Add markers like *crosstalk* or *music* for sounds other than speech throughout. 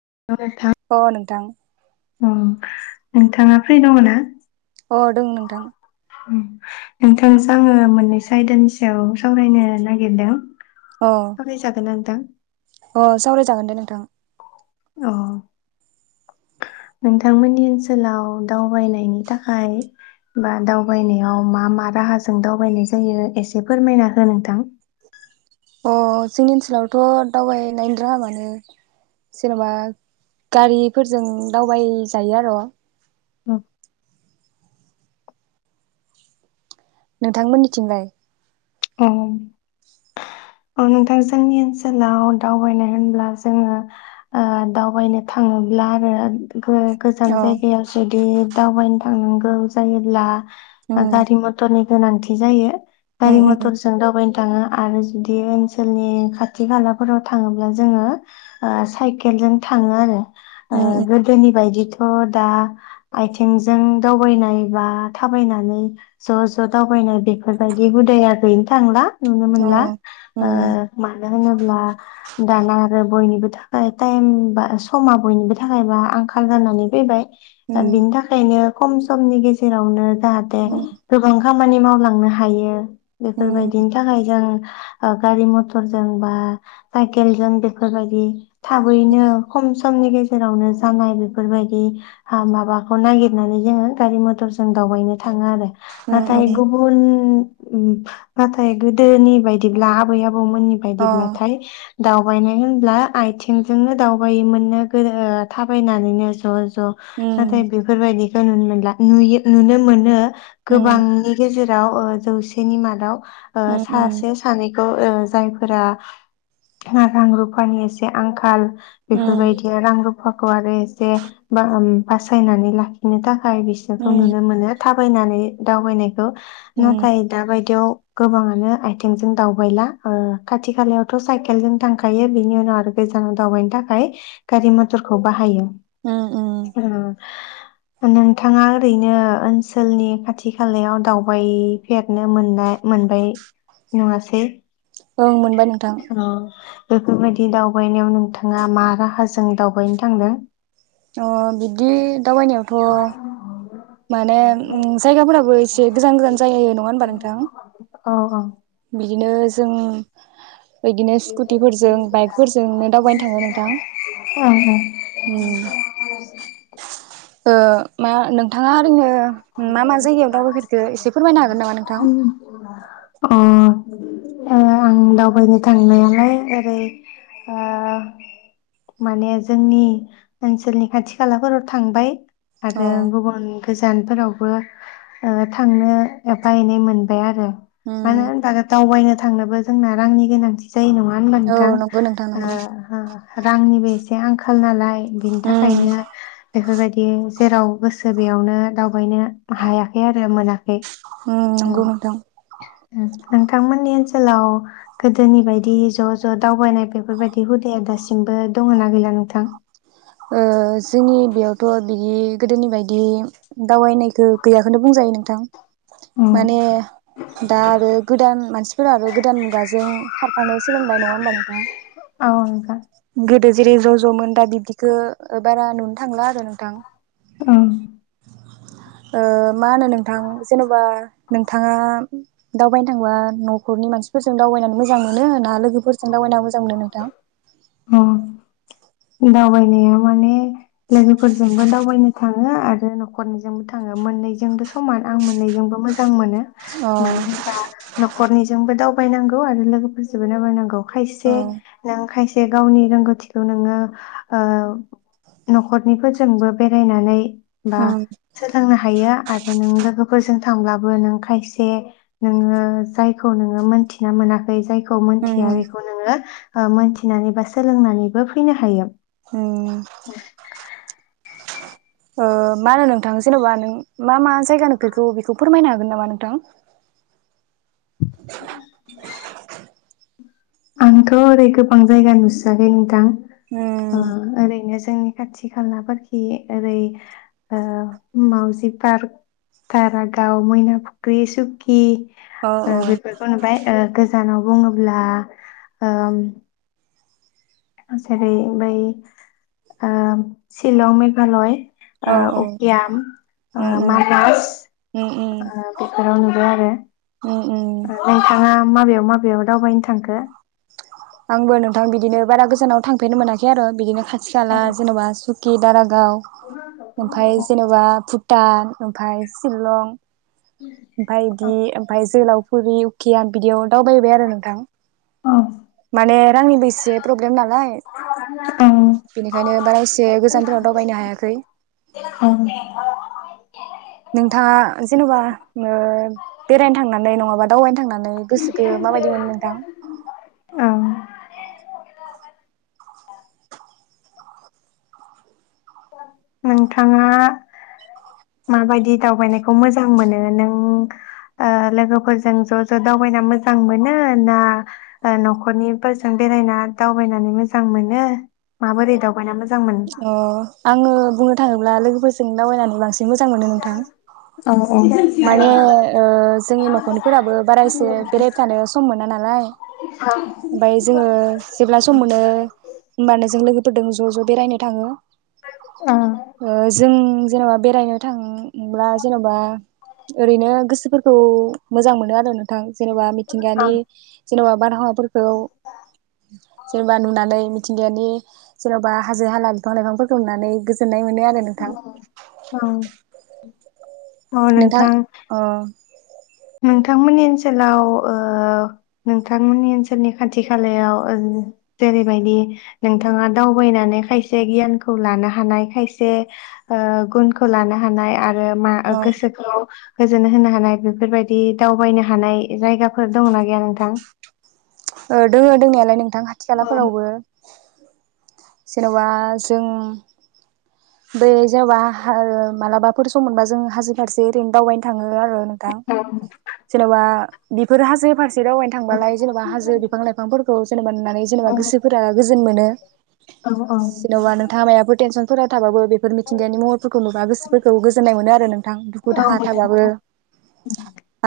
*unintelligible* अ नोंथां ओ नोंथाङा फ्रि दङ ना? अ दं नोंथां। नोंथांजों आङो मोननैसो आयदानि सायाव सावरायनो नागिरदों। अ सावरायजागोन ना नोंथां? अ सावरायजागोन दे नोंथां। अ नोंथांमोननि ओनसोलाव दावबायनायनि थाखाय बा दावबायनायाव मा मा राहाजों दावबायनाय जायो एसे फोरमायना हो नोंथां। अ जोंनि ओनसोलावथ' दावबायनाय *unintelligible* जेनबा गारिफोरजों दावबायजायो आरो। ओं नोंथांमोननिथिंलाय? औ औ नोंथां जोंनि ओनसोलाव दावबायनाय होनब्ला जोङो ओ दावबायनो थाङोब्ला आरो गो गोजान अ जायगायाव जुदि दावबायनो थांनांगौ जायोब्ला उम गारि मथ'रनि गोनांथि जायो। उम उम। दावाबायनो थाङो आरो जुदि ओनसोलनि खाथि खालाफोराव थाङोब्ला जोङो ओ साइकेलजों थाङो आरो। आ उम उम गोदोनि बायदि थ दा आयथेंजों दावबायनाय बा थाबायनानै ज' ज' दावबायनाय बेफोरबायदि हुदाया गैनो थांला। नुनो अ मोनला ओ उम मानो होनोब्ला दाना आरो बयनिबो थाखाय टाइम बा समा बयनिबो थाखायबा आंखाल जानानै फैबाय। दा उम बिनि थाखायनो खम समनि गेजेरावनो जाहाथे उम गोबां खामानि मावलांनो हायो। उम बेफोरबायदिनि थाखाय जों ओ गारि मथ'रजों बा साइकेलजों बेफोरबायदि थाबैनो अ खम समनि गेजे जेरावनो जानाय बेफोरबायदि। हा माबाखौ नागिर नानै जोङो गारि मथ'रजों दावबायनो था थाङो आरोे उम नाथाय गुबुन उम। नाथाय गोदोनि बायदिब्ला आबै आब बौमोननि अ बायदिब्लाथाय दावबायनाय होनब्ला आयथिंजोंनो दावबायोमोननो गोदो थाबायनानैनो ज' ज नाथाय उम बेफोरबायदि। नुनो मोनला नुयो नुनो मोनो। उम गोबांनि गेजेर याव ओ जौसेनि मादाव ओ उम उम सासे सानै ओ ओ जायफोरा रां रुफानि एसे आंखाल उम बेफोरबायदिया रां रुप फाखौ आरो एसे बा बासायनानै लाखिनो था खाय बिसोरखौ उम नुनो मोनो थाब फैनानै दावबायनाय खौ उम नाथाय दा बायदियाव गोबाङानो आयथेंजों दावबायला ओ खाथि खालायावथ' साइकेलजों थांखायो बिनि उनाव आरो गोजानाव दावबायनो थाखाय गारि मथरखौ बाहायो। उम उम नोंथाङा ओरैनो ओनसोलनि खाथि खालायाव दावबायफेरनो मोनना मोनबाय नङासै? औ मोनबाय नोंथां। औ बेफोरबायदि दावबायनायाव नोंथाङा मा राहाजों दावबायनो थांदों? अ' बिदि दावबायनायावथ' माने उम जायगाफोराबो एसे गोजान गोजान जायो नङा होमबा नोंथां? अ' बिदिनो जों बिदिनो उम स्कुटिफोरजों उम। बाइकफोरजोंनो दावबायनो थाङो नोंथां उम ओ मा नोंथाङा *unintelligible* मा मा जायगायाव दावबायफेरखो एसे फोरमायनो हागोन नामा नोंथां? अ' ओ आं दावबायनो थांनायालाय ओरै ओ माने जोंनि ओनसोलनि खाथि खालाफोराव थांबाय। आरो अ गुबुन गोजानफोरावबो ओ थांनो एफा एनै मोनबाय आरो। मानो उम होनबानो दावबायनो था थांनोबो जोंना रांनि गोनांथि जायो नङा होनबा औ नोंथां नंगौ नोंथां औ नंगौ हा रांनिबो एसे आंखा खाल नालाय बिनि उम थाखायनो बेफोरबायदि जेराव गोसो बेयावनो बयनो हायाखै आरो मोनाखै उम नंगौ नोंथां उम नोंथांमोननि ओन सोलाव गोदोनि बायदि ज' ज' दावबायनाय बेफोरबायदि हुदाया दासिमबो दङ ना गैला नोंथां? ओ जोंनि बेयावथ' बिदि गोदोनि बायदि दावबायनायखौ गैयाखौनो बुंजायो नोंथां। औ माने दा आरो गोदान मानसि फोरा आरो गोदान मुगाजों खारफानो सोलोंबाय नङा होमबा नोंथां? औ नोंथां। गोदो जेरै ज' ज'मोन दा बिब्दिखो ओ बारा नुनो थांला आरो नोंथां। उम ओ मा होनो नोंथां जेन'बा नोंथाङा दावबायनो थांबा न'खरनि मानसिफोरजों दावबायनानै। मोजां मोनो होना लोगोफोर जों दावबायना मोजां मोनो नोंथां? औ दावबायनाया माने। लोगोफोरजोंबो दाव बानो थाङो आरो न'खरनिजोंबो थाङो मोननैजोंबो समान आं मोननैजोंबो मोजां मोनो। अ मानो होनबा न'खरनिजोंबो दाव बायनांगौ आरो लोगोफोरजोंबो न बायनांगौ। औ खायसे नों खायसे। जे गावनि रोंगौथिखौ नोङो। ओ न'खरनि फोरजोंबो बेरायनानै। बा उम सोलोंनो हायो आरो नों लोगोफोरजों। थांब्लाबो नों खायसे नोङो जायखौ नोङो मोनथिना मोनाखै जाय। खौ उम मोनथिया बेखौ नोङो। ओ मोनथिनानै बा सोलोंनानैबो फैनो। हायो। ओंम। ओ मा होनो नोंथां जेन'बा नों मा मा जायगा नोफेरखो बेखौ फोरमायनो हागोन नामा नोंथां। *inaudible* आंथ' ओरै गोबां जायगा नुसयाखै नोंथां। ओ उम आरैनो। जोंनि खाथि खालाफोरखि ओरै ओ मावजि पार्क दारागाव मैना फुख्रि सुकि। औ ओ औ बेफोरखौ नुबाय ओ गोजानाव। बुङोब्ला। ओम। जेरै बै ओ सिलं मेघालय। औ ओ औ अकयाम उम उम मानास उम उम ओ उम बेफोराव नुबाय आरो। उम *inaudible* नोंथाङा माबायाव मा। बेयाव दावबायनो थांखो। आंबो नों। थां बिदि बारा गोजानाव थांफेरनो मोनाखै। खै आरो बिदिनो खा। औ थिखाला जेनबा सु। कि दारा। गाव ओमफाय जेन'बा भुटान। ओमफाय सिलं ओमफाय दि ओमफाय जोहोलाव फुरि उकियान बिदियाव दावबाय बाय आरो नोंथां माने रांनिबो एसे प्रब्लेम नालाय बेनिखायनो औ बारा एसे गोजानफोराव दावबायनो हायाखै औ *inaudible* नोंथाङा जेनेबा ओ बेरायनो थांनानै नङाबा दावबायनो थांनानै गोसो खौ माबायदि मोनो नोंथां औ नोंथाङा माबायदि दावबायनायखौ मोजां मोनो नों ओ लोगोफोरजों ज' ज' दावबायना मोजां मोनो ना न'खरनिफोरजों बेरायना दावबायनानै मोजां मोनो माबोरै दावबायना मोजांमोनो अ आङो बुंनो थाङोब्ला लोगोफोरजों दावबायनानै बांसिन मोजां मोनो नोंथां औ औ माने ओ जोंनि न'खरनिफोराबो बारा इसे बेरायबाय थानो सम मोना नालाय ओमफाय जोङो जेब्ला सम मोनो होमबानो जों लोगोफोरदों ज' ज' बेरायनो थाङो औ ओ जों जेनेबा बेरायनो थांब्ला जेनेबा ओरैनो गोसोफोरखौ मोजां मोनो आरो नोंथां जेनेबा मिथिंगानि बा बारहावाफोरखौ जेनेबा नुनानै मिथिंगायानि जेनेबा हाजो हाला बिफां लाइफांफोरखौ नुनानै गोजोननाय मोन नों आरो नोंथां औ नोंथां अ नोंथांमोननि ओनसोलाव ओ नोंथांमोननि ओनसोलनि खाथि खालायाव ओ जेरैबायदि नोंथाङा दावबायनानै खायसे गियानखौ लानो हानाय खायसे ओ गुनखौ लानो हानाय आर ओ मा अ गोसोखौ गोजोन होनो हानाय बेफोरबायदि दि दावबायनो हानाय जायगाफोर दङ' ना गैया नोंथां ओ दोङो दोंनायालाय नों थां खाथि खालाफोरावबो जेनेबा जों बेै जेबा हा मालाबाफोर सम मोनबा जों हाजो फारसे ओरैनो दावबायनो थाङो ओ आरो नोंथां जेनेबा बेफोरो हाजो फारसे दावनो थांबालाय जेनेबा हाजो बिफां लाइफांफोरखौ जेनेबा नुनानै जेनेबा गोसोफोरा गोजोन मोनो औ औ जेनोबा नोंथाङा मायाबो टेनसनफोरा थाबाबो बेफोर मिथिंगायानि महरफोरखौ नुबा गोसोफोरखौ गोजोन्नाय मोनो आरो नोंथां दुखु दाहा थाबाबो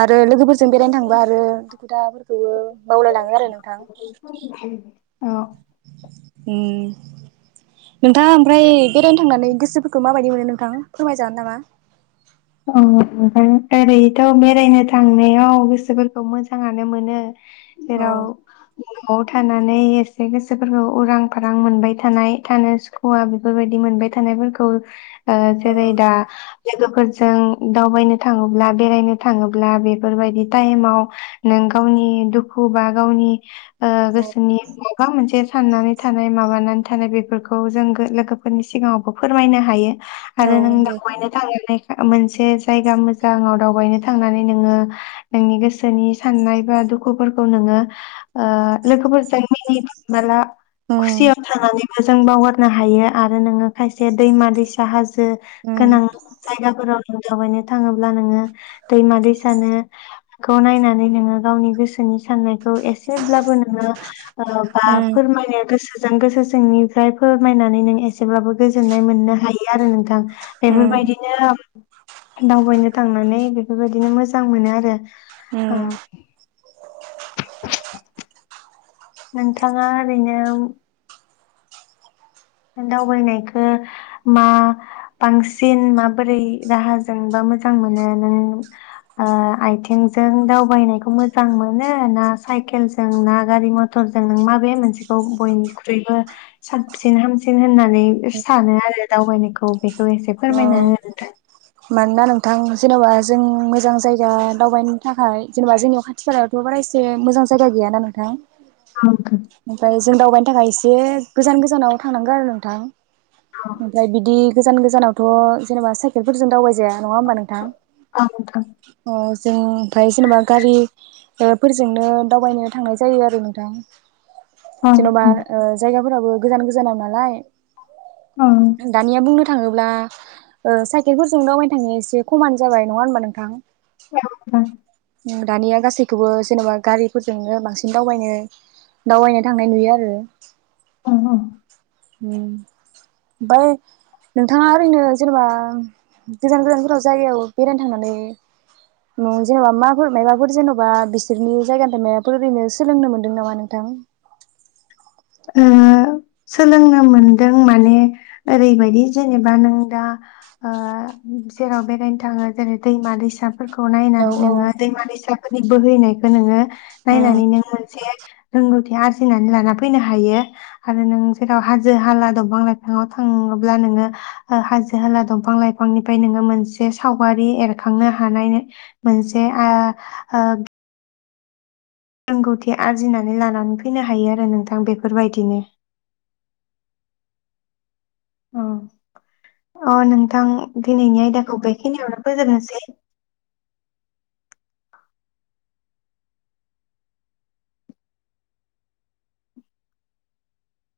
आरो लोगोफोरजों बेरायनो थांबा आरो दुखु दाहाफोरखौबो बावलायलाङो आरो नोंथां औ ओम नोंथाङा ओमफ्राय बेरायनो थांनानै गोसोफोरखौ माबायदि मोनो नोंथां फोरमायजागोन नामा ओम ओरैथ' बेरायनो थांनायाव गोसोफोरखौ मोजाङानो मोनो। औ जेराव नआव थानानै एसे गोसोफोरखौ उरां फारां मोनबाय थानाय थानो सुखुवा बेफोरबायदि मोनबाय थानायफोरखौ ओ औ जेरैदा लोगोफोर ज जों दावबायनो थाङोब्ला बेरायनो थाङोब्ला बेफोरबायदि टाइमाव नों गावनि दुखु बा गावनि ओ गोसोनि माबा मोनसे साननानै थानाय माबानानै थानाय बेफोरखौ जों गो लोगोफोरनि सिगाङावबो फोरमायनो हायो। आरो नों नंगौ दावबायनो थांनानै। मोनसे जायगा मोजाङाव दावबायनो थांनानै नोङो नोंनि गोसोनि साननाय बा दुखुफोरखौ नोङो ओ लोगोफोरजों मिनि माला उम खुसियाव थानानै जों बावहरनो हायो आरो नोङो खायसे दैमा दैसा हाज उम जों गोनां फोराव नों दावबायनो थाङोब्ला नोङो दैमा दैसानो खौ नायनानै नोङो गावनि गोसोनि साननाय खौ एसेब्लाबो नोङो ओ बा उम फोरमाय गोसो जों गोसो सिंनिफ्राय फोरमायनानै नों एसेब्लाबो गोजोननाय मोननो हायो आरो नोंथां। उम बेफोरबायदि *unintelligible* दावबायनो थांनानै बेफोरबायदिनो मोजां मोनो आरो‌ उम नोंथाङा ओरैनो दावबायनायखौ मा बांसिन माबोरै राहाजोंबा मोजां मोनो नों ओ आयथिंजों दावबायनायखौ मोजां मोनो ना साइकेलजों ना गारि मथरजों नों माबे मोनसेखौ बयनिख्रुइबो साबसिन हामसि सिन होननानै सानो आरो दावबायनायखौ। बेखौ एसे अ फोरमायना हो नोंथां। मानोना नोंथां जेनेबा जों मोजां जायगा दावबायनो थाखाय जेनेबा जोंनियाव खाथि खालायावथ' बारा एसे मोजां जायगा गैयाना नोंथां। ओमफ्राय *inaudible* जों दावबायनो थाखाय एसे गोजान गोजानाव थांनांगौ आरो नोंथां। ओमफ्राय बिदि गोजान गोजानाव थ' जेनेबा साइकेलफोरजों दावबाय जा जाया नङा होमबा नोंथां नोंथां अ जों ओमफ्राय जेनेबा गारि ओ फोरजोंनो दावबायनो थांनाय जायो आरो नोंथां। औ नोंथां औ जेन'बा ओ जायगाफोराबो गोजान गोजानाव नोंथां नालाय। औ दानिया बुंनो। थांङोब्ला ओ साइकेलफोरजों दावबायायनो थांङा एसे खमानो जाबाय नङा हबा नोंथां। नोंथां दानिया गासैखौबो जेनेबा गारिफोरजोंनो बांसिन दावबायनो दावबायनो थांनाय नुयो आरो। अ। ओमफाय नोंथाङा ओरैनो जेनेबा गोजान गोजानफोराव जायगायाव बेरायनो थांनानै जेनेबा माफोर माबाफोर जेन'बा बिसोरनि जायगानिफ्राय माबाफोर ओरैनो सोलोंनो मोनदों नामा नोंथां। ओ सोलोंनो मोनदों माने ओरैबायदि जेनेबा नों दा ओ जेराव बेरायनो थाङो जेरै दैमा दैसा। फोरखौ औ नायनानै औ नोङो दैमा दैसा। नि बोहैनायखौ नोंङो। उम नायनानै नों मोनसे रोंगौ। आरजिनानानै लाना। फैनो हायो आरो नों जेराव हाजो हाला दंफां लाइफाङाव थाङोब्ला नोङो ओ-हाजो हाला दंफां लाइफांनिफ्राय नोङो मोनसे सावगारि एरखांनो हानाय मोनसे आ ओ- रोंगौथि आरजिनानै लानानै फैनो हायो आरो नोंथां बेफोरबायदिनो अ अ नोंथां दिनैनि आयदाखौ बेखिनियावनो फोजोबनोसै।